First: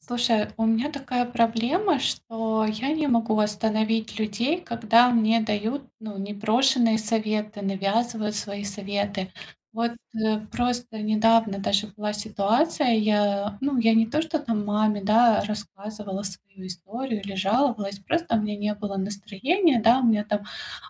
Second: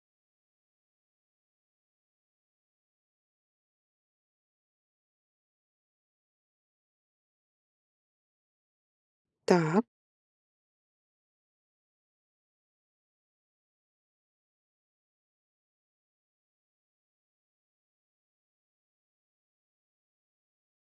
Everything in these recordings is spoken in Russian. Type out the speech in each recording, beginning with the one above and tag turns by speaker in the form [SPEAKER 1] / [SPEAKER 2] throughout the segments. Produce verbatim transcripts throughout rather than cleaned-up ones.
[SPEAKER 1] Слушай, у меня такая проблема, что я не могу остановить людей, когда мне дают, ну, непрошеные советы, навязывают свои советы.
[SPEAKER 2] Так,
[SPEAKER 1] Вот, э, просто недавно даже была ситуация, я, ну, я не то, что там маме, да, рассказывала свою историю или жаловалась, просто у меня не было настроения, да, у меня там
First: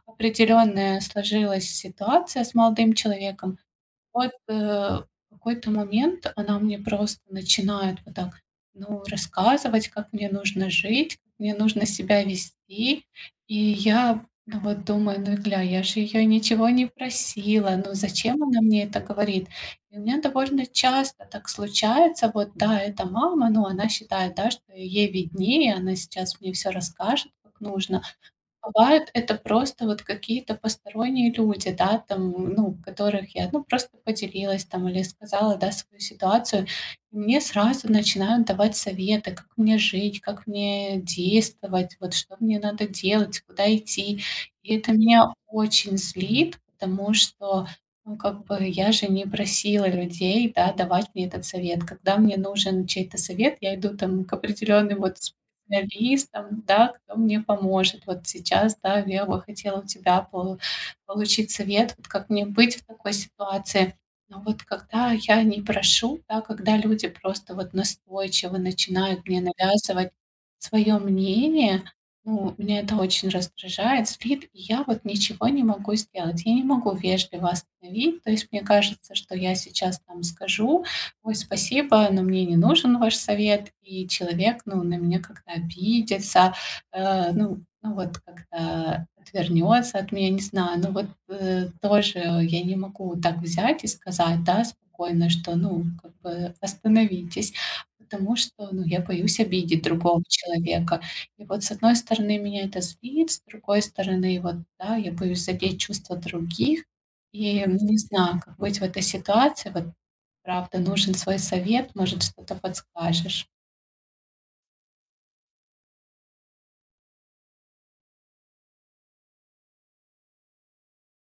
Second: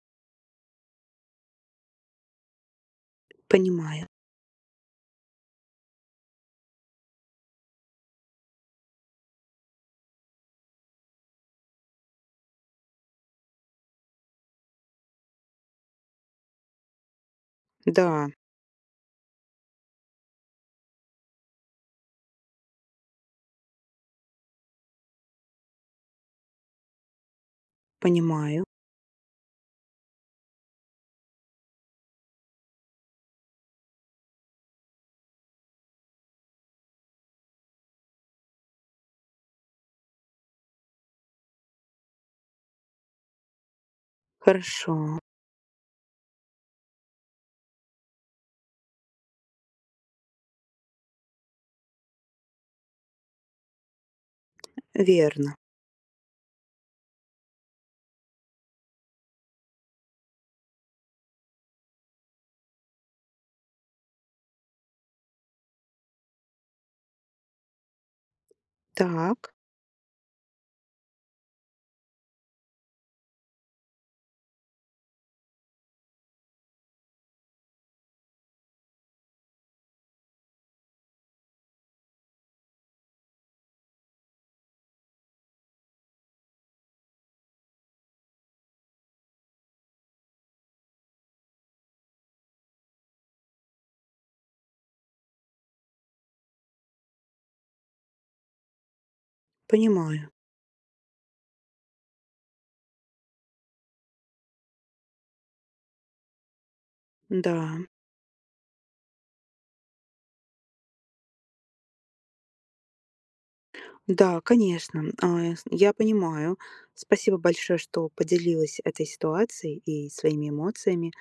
[SPEAKER 1] определенная сложилась ситуация с молодым человеком.
[SPEAKER 2] понимаю.
[SPEAKER 1] Вот, э, в какой-то момент она мне просто начинает вот так, ну, рассказывать, как мне нужно жить, как мне нужно себя вести. И я, ну, вот думаю: «Ну, гля, я же ее ничего не просила, ну,
[SPEAKER 2] Да,
[SPEAKER 1] зачем она мне это говорит?» И у меня довольно часто так случается. Вот, да, это мама, но она считает, да, что ей виднее, она сейчас мне все расскажет, как нужно.
[SPEAKER 2] понимаю.
[SPEAKER 1] Бывают это просто вот какие-то посторонние люди, да, там, ну, которых я, ну, просто поделилась там или сказала, да, свою ситуацию. И мне сразу начинают давать советы, как мне жить, как мне действовать, вот что мне надо делать, куда идти. И это
[SPEAKER 2] Хорошо.
[SPEAKER 1] меня очень злит, потому что, ну, как бы я же не просила людей, да, давать мне этот совет. Когда мне нужен чей-то совет, я иду там к определенным вот
[SPEAKER 2] Верно.
[SPEAKER 1] специалистом, да, кто мне поможет. Вот сейчас, да, я бы хотела у тебя по получить совет, вот как мне быть в такой ситуации. Но вот когда я не прошу, да, когда люди просто вот настойчиво начинают мне
[SPEAKER 2] Так,
[SPEAKER 1] навязывать свое мнение, ну, меня это очень раздражает, злит, и я вот ничего не могу сделать. Я не могу вежливо остановить. То есть мне кажется, что я сейчас там скажу: «Ой, спасибо, но мне не нужен ваш совет». И человек, ну, на меня как-то обидится, э, ну, ну вот как-то отвернется от меня, не знаю. Ну вот, э, тоже я не могу так взять и сказать, да, спокойно, что, ну, как бы остановитесь, потому что, ну, я боюсь обидеть другого
[SPEAKER 2] понимаю.
[SPEAKER 1] человека. И вот с одной стороны меня это злит, с другой стороны, вот, да, я боюсь задеть чувства других. И
[SPEAKER 2] Да.
[SPEAKER 1] не знаю, как быть в этой ситуации. Вот Правда, нужен свой совет, может, что-то подскажешь.
[SPEAKER 2] Да, конечно, а, с я понимаю. Спасибо большое, что поделилась этой ситуацией и своими эмоциями.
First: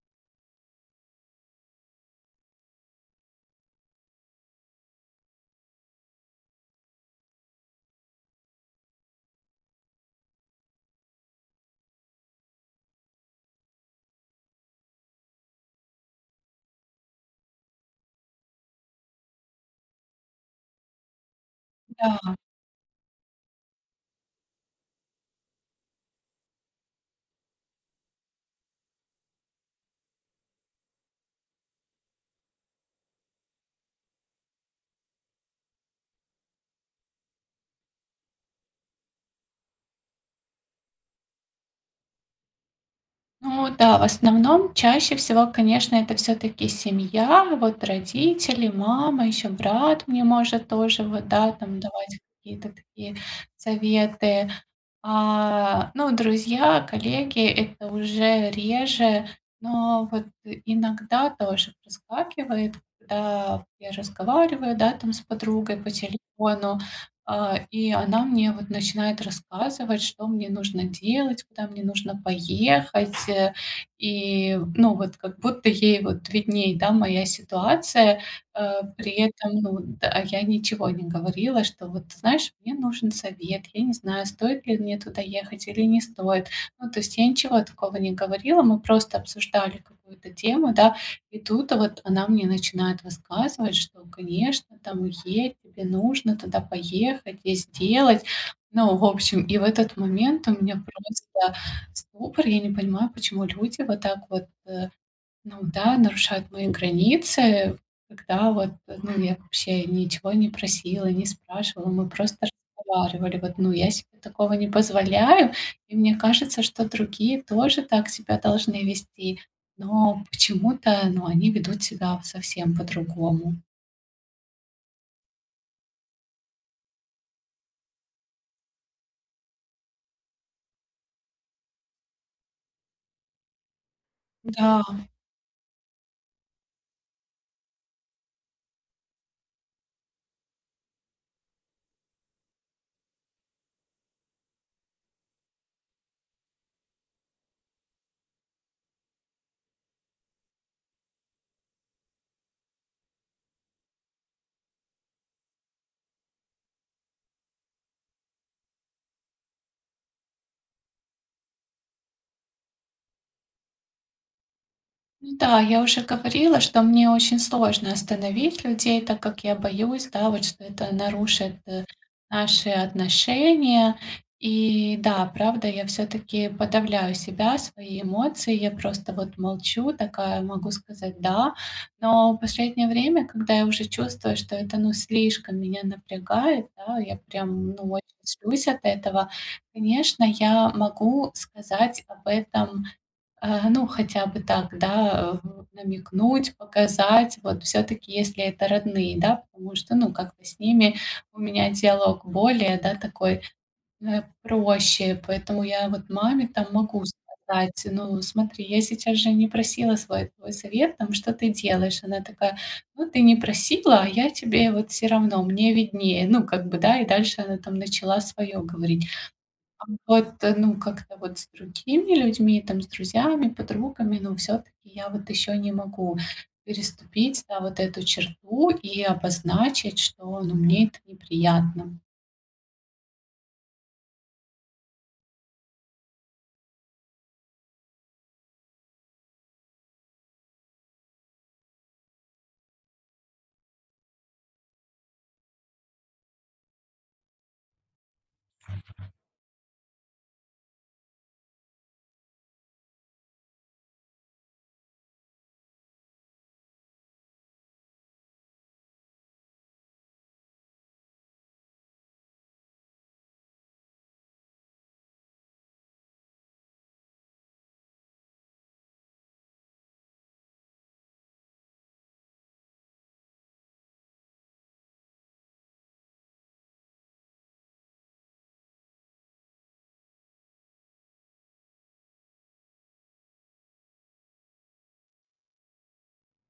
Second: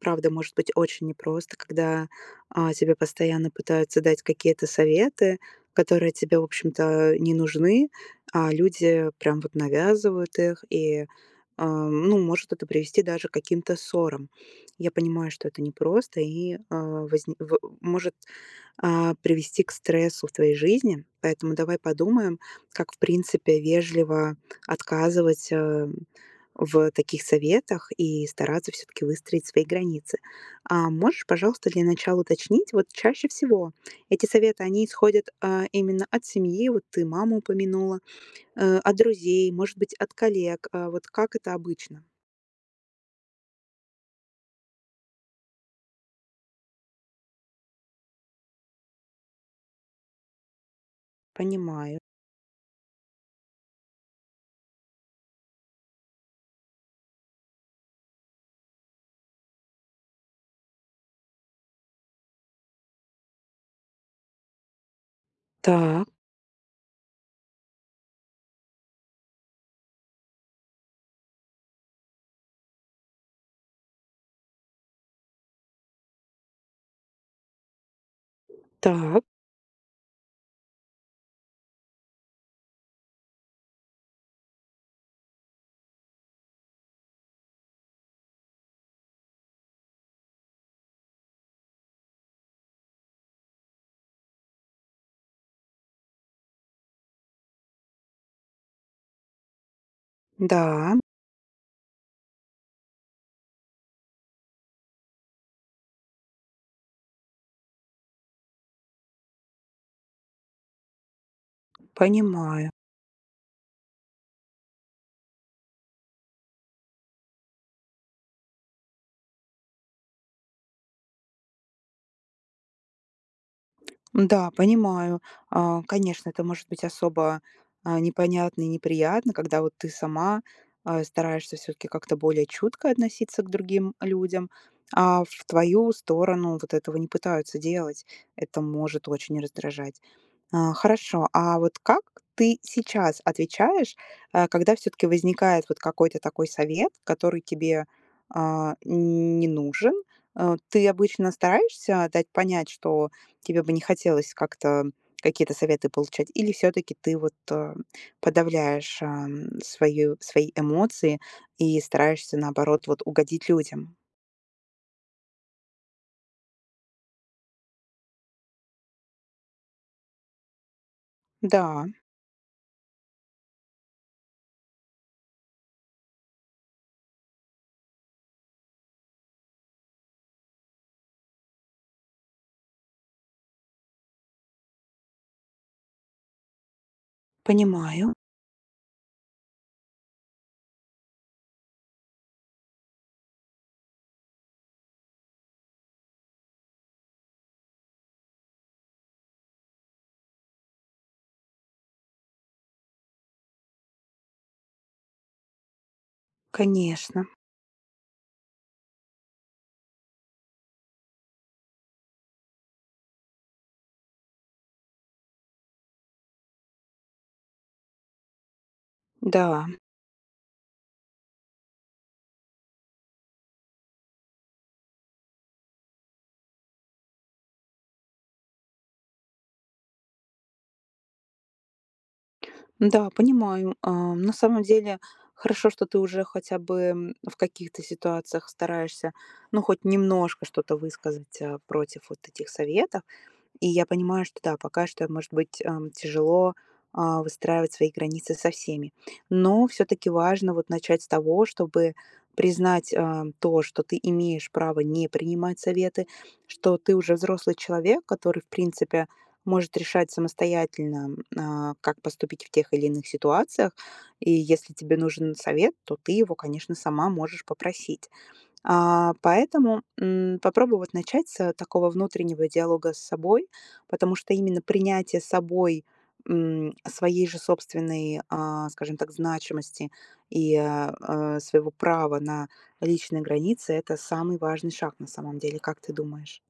[SPEAKER 2] Правда, может быть очень непросто, когда, а, тебе постоянно пытаются дать какие-то советы, которые тебе, в общем-то, не нужны, а люди прям вот навязывают их, и, а, ну, может это привести даже к каким-то ссорам. Я понимаю, что это непросто и, а, возни в может а, привести к стрессу в твоей жизни. Поэтому давай
[SPEAKER 1] Да,
[SPEAKER 2] подумаем, как, в принципе, вежливо отказывать э, в таких советах и стараться все-таки выстроить свои границы. А можешь, пожалуйста, для начала уточнить, вот чаще всего эти советы, они исходят а, именно от семьи, вот ты маму упомянула, э, от друзей, может быть, от коллег, а, вот как это обычно?
[SPEAKER 1] ну да, в основном чаще всего, конечно, это все таки семья, вот родители, мама, еще брат мне может тоже вот, да, там
[SPEAKER 2] Понимаю.
[SPEAKER 1] давать какие-то такие советы. А, ну, друзья, коллеги — это уже реже, но вот иногда тоже проскакивает, когда я разговариваю, да, там с подругой по
[SPEAKER 2] Так,
[SPEAKER 1] телефону, а, и она мне вот начинает рассказывать, что мне нужно делать, куда мне нужно поехать, э. И, ну, вот как будто ей вот видней, да, моя ситуация. Э, при
[SPEAKER 2] так,
[SPEAKER 1] этом, ну вот, да, я ничего не говорила, что вот, ты знаешь, мне нужен совет, я не знаю, стоит ли мне туда ехать или не стоит. Ну, то есть я ничего такого не говорила, мы просто обсуждали какую-то тему, да, и тут вот она мне начинает высказывать, что, конечно, там едь, тебе нужно туда поехать и сделать. Ну, в общем, и в этот момент у меня
[SPEAKER 2] да,
[SPEAKER 1] просто ступор, я не понимаю, почему люди вот так вот, э ну да, нарушают мои границы, когда вот, ну, я вообще ничего не просила, не спрашивала, мы просто
[SPEAKER 2] понимаю.
[SPEAKER 1] разговаривали. Вот, ну, я себе такого не позволяю, и мне кажется, что другие тоже так себя должны вести, но почему-то, ну, они ведут себя совсем по-другому.
[SPEAKER 2] Да, понимаю. А, конечно, это может быть особо а, непонятно и неприятно, когда вот ты сама а, стараешься все-таки как-то более чутко относиться к другим людям,
[SPEAKER 1] Да.
[SPEAKER 2] а в твою сторону вот этого не пытаются делать. Это может очень раздражать. А, хорошо. А вот как ты сейчас отвечаешь, э, когда все таки возникает вот какой-то такой совет, который тебе, а, не нужен? Э, ты обычно стараешься дать понять, что тебе бы не хотелось как-то какие-то советы получать, или все таки ты вот, э, подавляешь, ам, свою свои эмоции и стараешься, наоборот, вот угодить людям?
[SPEAKER 1] Ну да, я уже говорила, что мне очень сложно остановить людей, так как я боюсь, да, вот что это нарушит,
[SPEAKER 2] Да,
[SPEAKER 1] э, наши отношения. И да, правда, я все таки подавляю себя, свои эмоции. Я просто вот молчу, такая могу сказать «да». Но в последнее время, когда я уже чувствую, что это, ну, слишком меня напрягает, да, я прям, ну, очень
[SPEAKER 2] понимаю,
[SPEAKER 1] злюсь от этого, конечно, я могу сказать об этом Э, ну, хотя бы так, да, э, намекнуть, показать. Вот все таки если это родные, да, потому что, ну, как-то с ними у меня диалог более, да, такой, э, проще. Поэтому я вот маме там могу
[SPEAKER 2] конечно.
[SPEAKER 1] сказать: «Ну, смотри, я сейчас же не просила свой твой совет, там, что ты делаешь?» Она такая: «Ну, ты не просила, а я тебе вот все равно, мне виднее». Ну, как бы, да, и дальше она там начала свое говорить.
[SPEAKER 2] Да.
[SPEAKER 1] А вот, э, ну, как-то вот с другими людьми, там, с друзьями, подругами, ну, все таки я вот еще не могу переступить, да, вот эту черту и обозначить, что, ну, мне это неприятно.
[SPEAKER 2] Да, понимаю. А, на самом деле, хорошо, что ты уже хотя бы м, в каких-то ситуациях стараешься, ну, хоть немножко что-то высказать а, против вот этих советов. И я понимаю, что да, пока что, может быть, ам, тяжело а, выстраивать свои границы со всеми. Но все-таки важно вот начать с того, чтобы признать а, то, что ты имеешь право не принимать советы, что ты уже взрослый человек, который, в принципе, может решать самостоятельно, а, как поступить в тех или иных ситуациях. И если тебе нужен совет, то ты его, конечно, сама можешь попросить. А, поэтому, м, попробовать начать с, э, такого внутреннего диалога с собой, потому что именно принятие собой, м, своей же собственной, а, скажем так, значимости и, а, а, своего права на личные границы- это самый важный шаг на самом деле. Как ты думаешь?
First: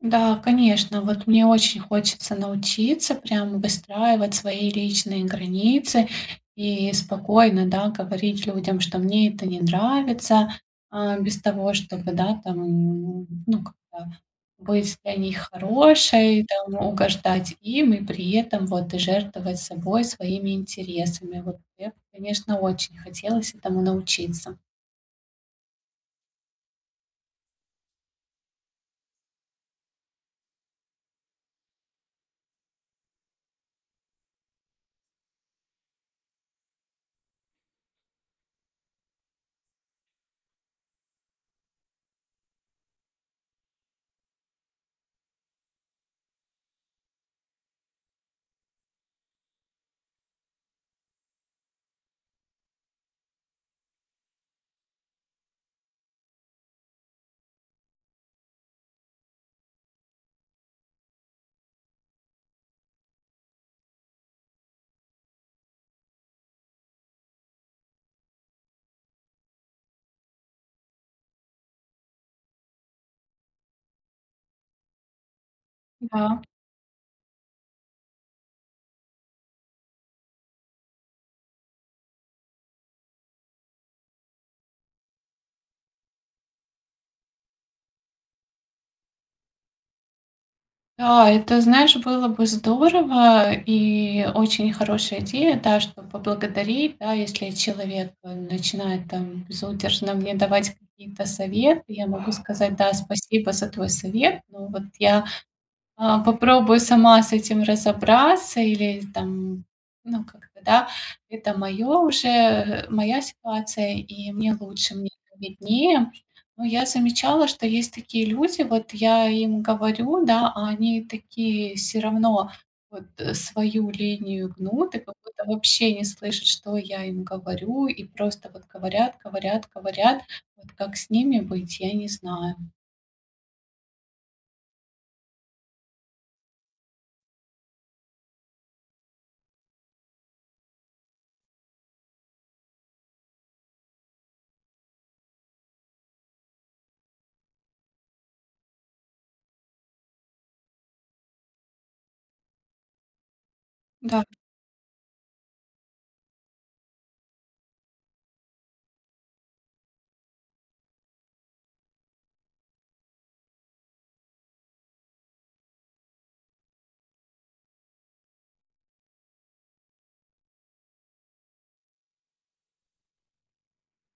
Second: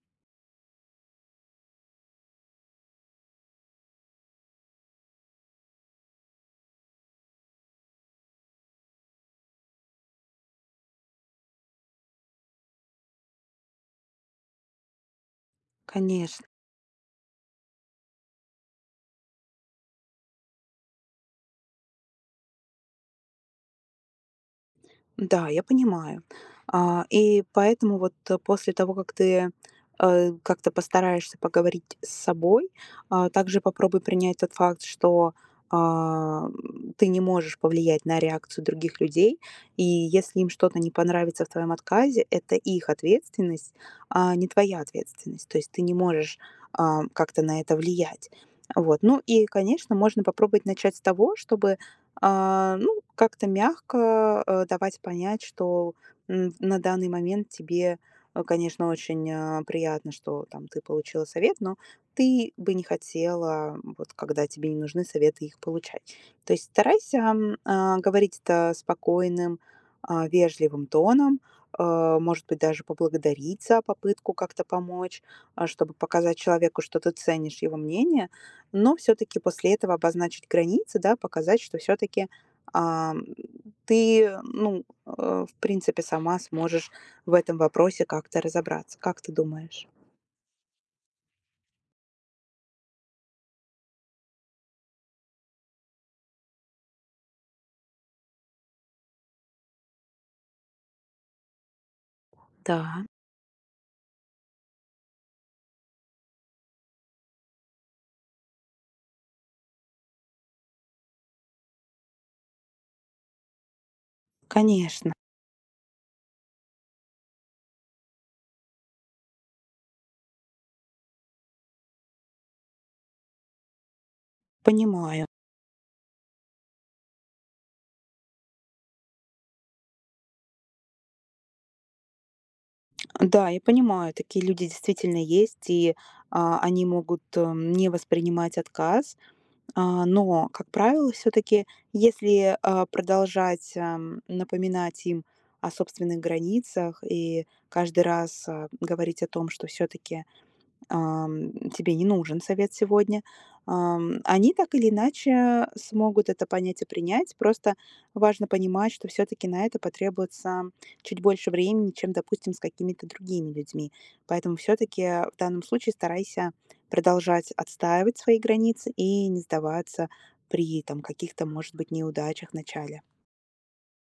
[SPEAKER 1] Да, конечно. Вот мне очень хочется научиться прям выстраивать свои личные границы и спокойно, да, говорить людям, что мне это не нравится, а, без того, чтобы, да, там, м, ну, как-то быть для них
[SPEAKER 2] Конечно.
[SPEAKER 1] хорошей, там, угождать им и при этом вот и жертвовать собой, своими интересами. Вот мне, конечно, очень хотелось этому научиться.
[SPEAKER 2] Да, я понимаю. А, и поэтому вот, э, после того, как ты, э, как-то постараешься поговорить с собой, а, также попробуй принять тот факт, что, а, м, ты не можешь повлиять на реакцию других людей. И если им что-то не понравится в твоем отказе, это их ответственность, а не твоя ответственность. То есть ты не можешь, а, как-то на это влиять. Вот. Ну и, конечно, можно попробовать начать с того, чтобы, а, ну, как-то мягко, э, давать понять, что, м, на данный момент тебе, э, конечно, очень, а, приятно, что там ты получила совет, но ты бы не хотела, вот когда тебе не нужны советы, их получать. То есть старайся, м, а, говорить это спокойным, а, вежливым тоном, э, может быть, даже поблагодарить за попытку как-то помочь, а, чтобы показать
[SPEAKER 1] Да.
[SPEAKER 2] человеку, что ты ценишь его мнение, но все-таки после этого обозначить границы, да, показать, что все-таки а, ты, ну, э, в принципе, сама сможешь в этом вопросе как-то разобраться. Как ты думаешь?
[SPEAKER 1] Да, это, знаешь, было бы здорово и очень хорошая идея, да, что поблагодарить, да, если человек э, начинает там безудержно мне давать какие-то советы, я могу сказать, да,
[SPEAKER 2] Да,
[SPEAKER 1] спасибо за твой совет, но вот я а, попробую сама с этим разобраться или там, ну, как бы, да, это мое уже, э, моя ситуация, и мне лучше, мне
[SPEAKER 2] конечно,
[SPEAKER 1] это виднее. Но я замечала, что есть такие люди, вот я им говорю, да, а они такие все равно вот, э, свою линию гнут и как
[SPEAKER 2] понимаю.
[SPEAKER 1] будто вообще не слышат, что я им говорю, и просто вот говорят, говорят, говорят. Вот как с ними быть, я не знаю.
[SPEAKER 2] Да, я понимаю, такие люди действительно есть, и а, они могут эм, не воспринимать отказ. А, но, как правило, все-таки, если а, продолжать ам, напоминать им о собственных границах и каждый раз а, говорить о том, что все-таки ам, тебе не нужен совет сегодня, ам,
[SPEAKER 1] Да.
[SPEAKER 2] они так или иначе смогут это понять и принять. Просто важно понимать, что все-таки на это потребуется чуть больше времени, чем, допустим, с какими-то другими людьми. Поэтому все-таки в данном случае старайся продолжать отстаивать свои границы и не сдаваться при там каких-то, может быть, неудачах в начале.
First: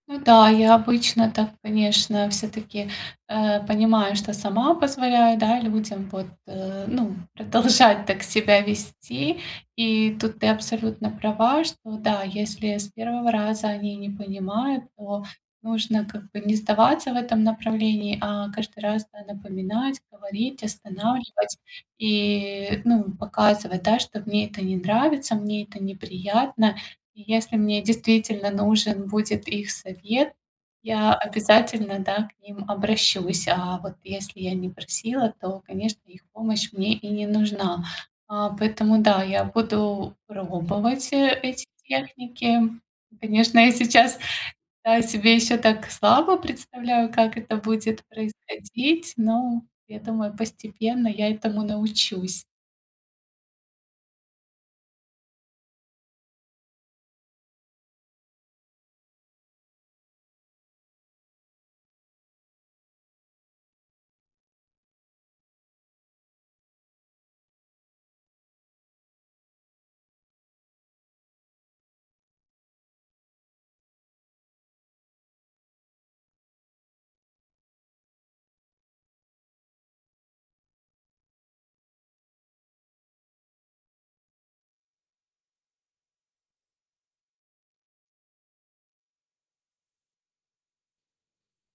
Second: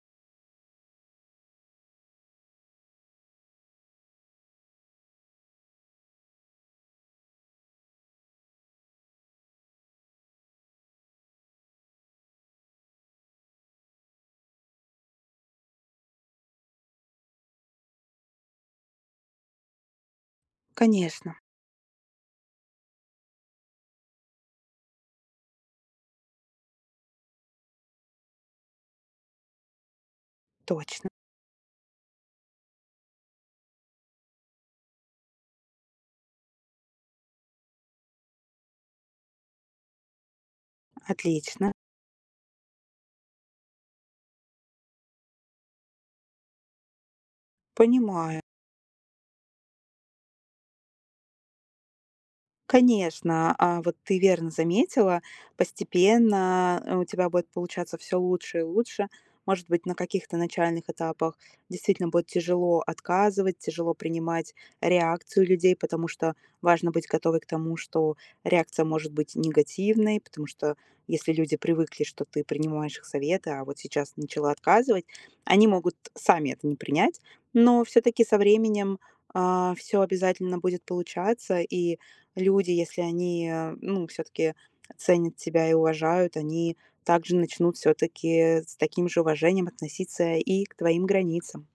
[SPEAKER 1] Ну да, я обычно так, конечно, все-таки э, понимаю, что сама позволяю, да, людям вот, э, ну, продолжать так себя вести. И тут ты абсолютно права, что да, если с первого раза они не понимают, то нужно как бы не сдаваться в этом направлении, а каждый раз да, напоминать, говорить,
[SPEAKER 2] Конечно,
[SPEAKER 1] останавливать и, ну, показывать, да, что мне это не нравится, мне это неприятно. И если мне действительно нужен будет их совет,
[SPEAKER 2] точно,
[SPEAKER 1] я обязательно, да, к ним обращусь. А вот если я не просила, то, конечно, их помощь мне и не нужна. А, поэтому да, я буду пробовать, э, эти
[SPEAKER 2] отлично,
[SPEAKER 1] техники. Конечно, я сейчас, да, себе еще так слабо представляю, как это будет
[SPEAKER 2] понимаю.
[SPEAKER 1] происходить, но я думаю, постепенно я этому научусь.
[SPEAKER 2] Конечно, а, вот ты верно заметила, постепенно, э, у тебя будет получаться все лучше и лучше. Может быть, на каких-то начальных этапах действительно будет тяжело отказывать, тяжело принимать реакцию людей, потому что важно быть готовой к тому, что реакция может быть негативной, потому что если люди привыкли, что ты принимаешь их советы, а вот сейчас начала отказывать, они могут сами это не принять. Но все таки со временем, все обязательно будет получаться, и люди, если они, э, ну, все-таки ценят тебя и уважают, они также начнут все-таки с таким же уважением относиться и к твоим границам.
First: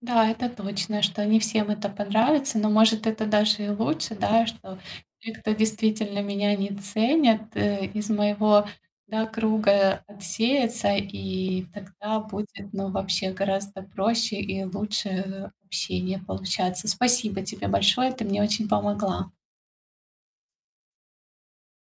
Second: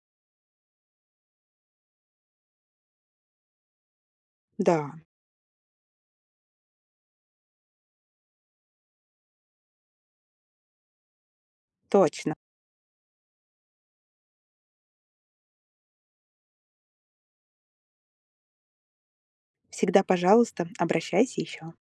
[SPEAKER 1] Да, это точно, что не всем это понравится, но, может, это даже и лучше, да, что
[SPEAKER 2] Да,
[SPEAKER 1] те, кто действительно меня не ценят, э, из моего, да, круга отсеется, и тогда
[SPEAKER 2] точно.
[SPEAKER 1] будет, ну, вообще гораздо проще и лучше э, общение получаться. Спасибо тебе большое, ты мне очень помогла.
[SPEAKER 2] Всегда, пожалуйста, обращайся еще.